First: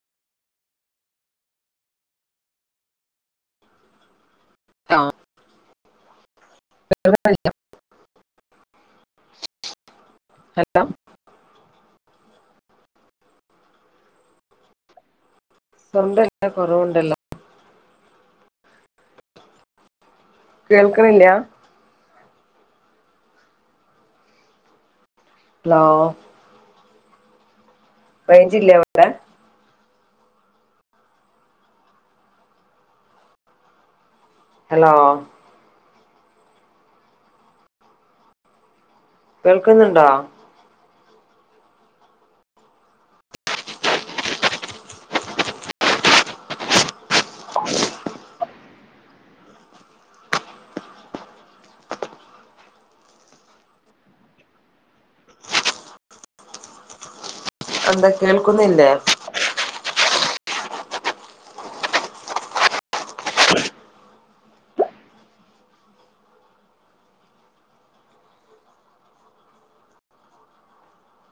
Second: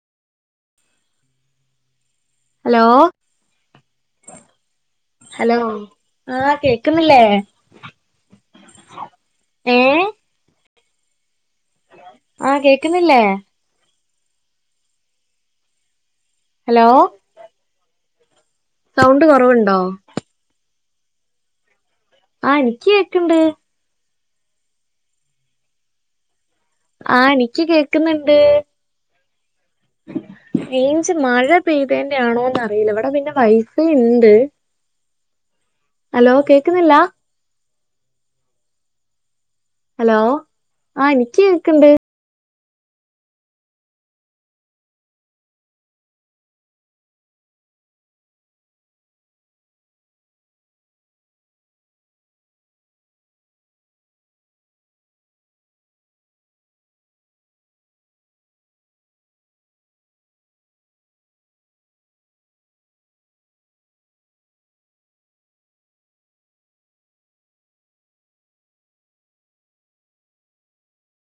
hello hello ആഹ് കേക്ക്ന്ന്ല്ലേ ഏഹ് ഹലാേ ആഹ് കേക്ക്ന്നില്ലേ സൗണ്ടല്ല ഹലോ കാെറവ്ണ്ടല്ലോ സൗണ്ട് കാെറവ്ണ്ടോ കേൾക്ക്ണില്ല്യാ ആഹ് ഇൻക്കി കേക്ക്ണ്ട് ലോ ആഹ് നിക്ക്യ് കേ റെയ്ഞ്ചില്ലെ വ്ടെ റെയ്ഞ്ച് മഴ പെയ്തേന്റെ ആണോന്നറീല വ്ടെ പിന്നെ വൈഫയ്ണ്ട് ഹെലോ ഹലോ കേക്ക്ന്നില്ലാ കേൾക്ക്ന്ന് ഹലോ ആഹ് നിക്ക്യ് കേക്ക്ണ്ട് എന്താ കേൾക്കുന്നില്ലേ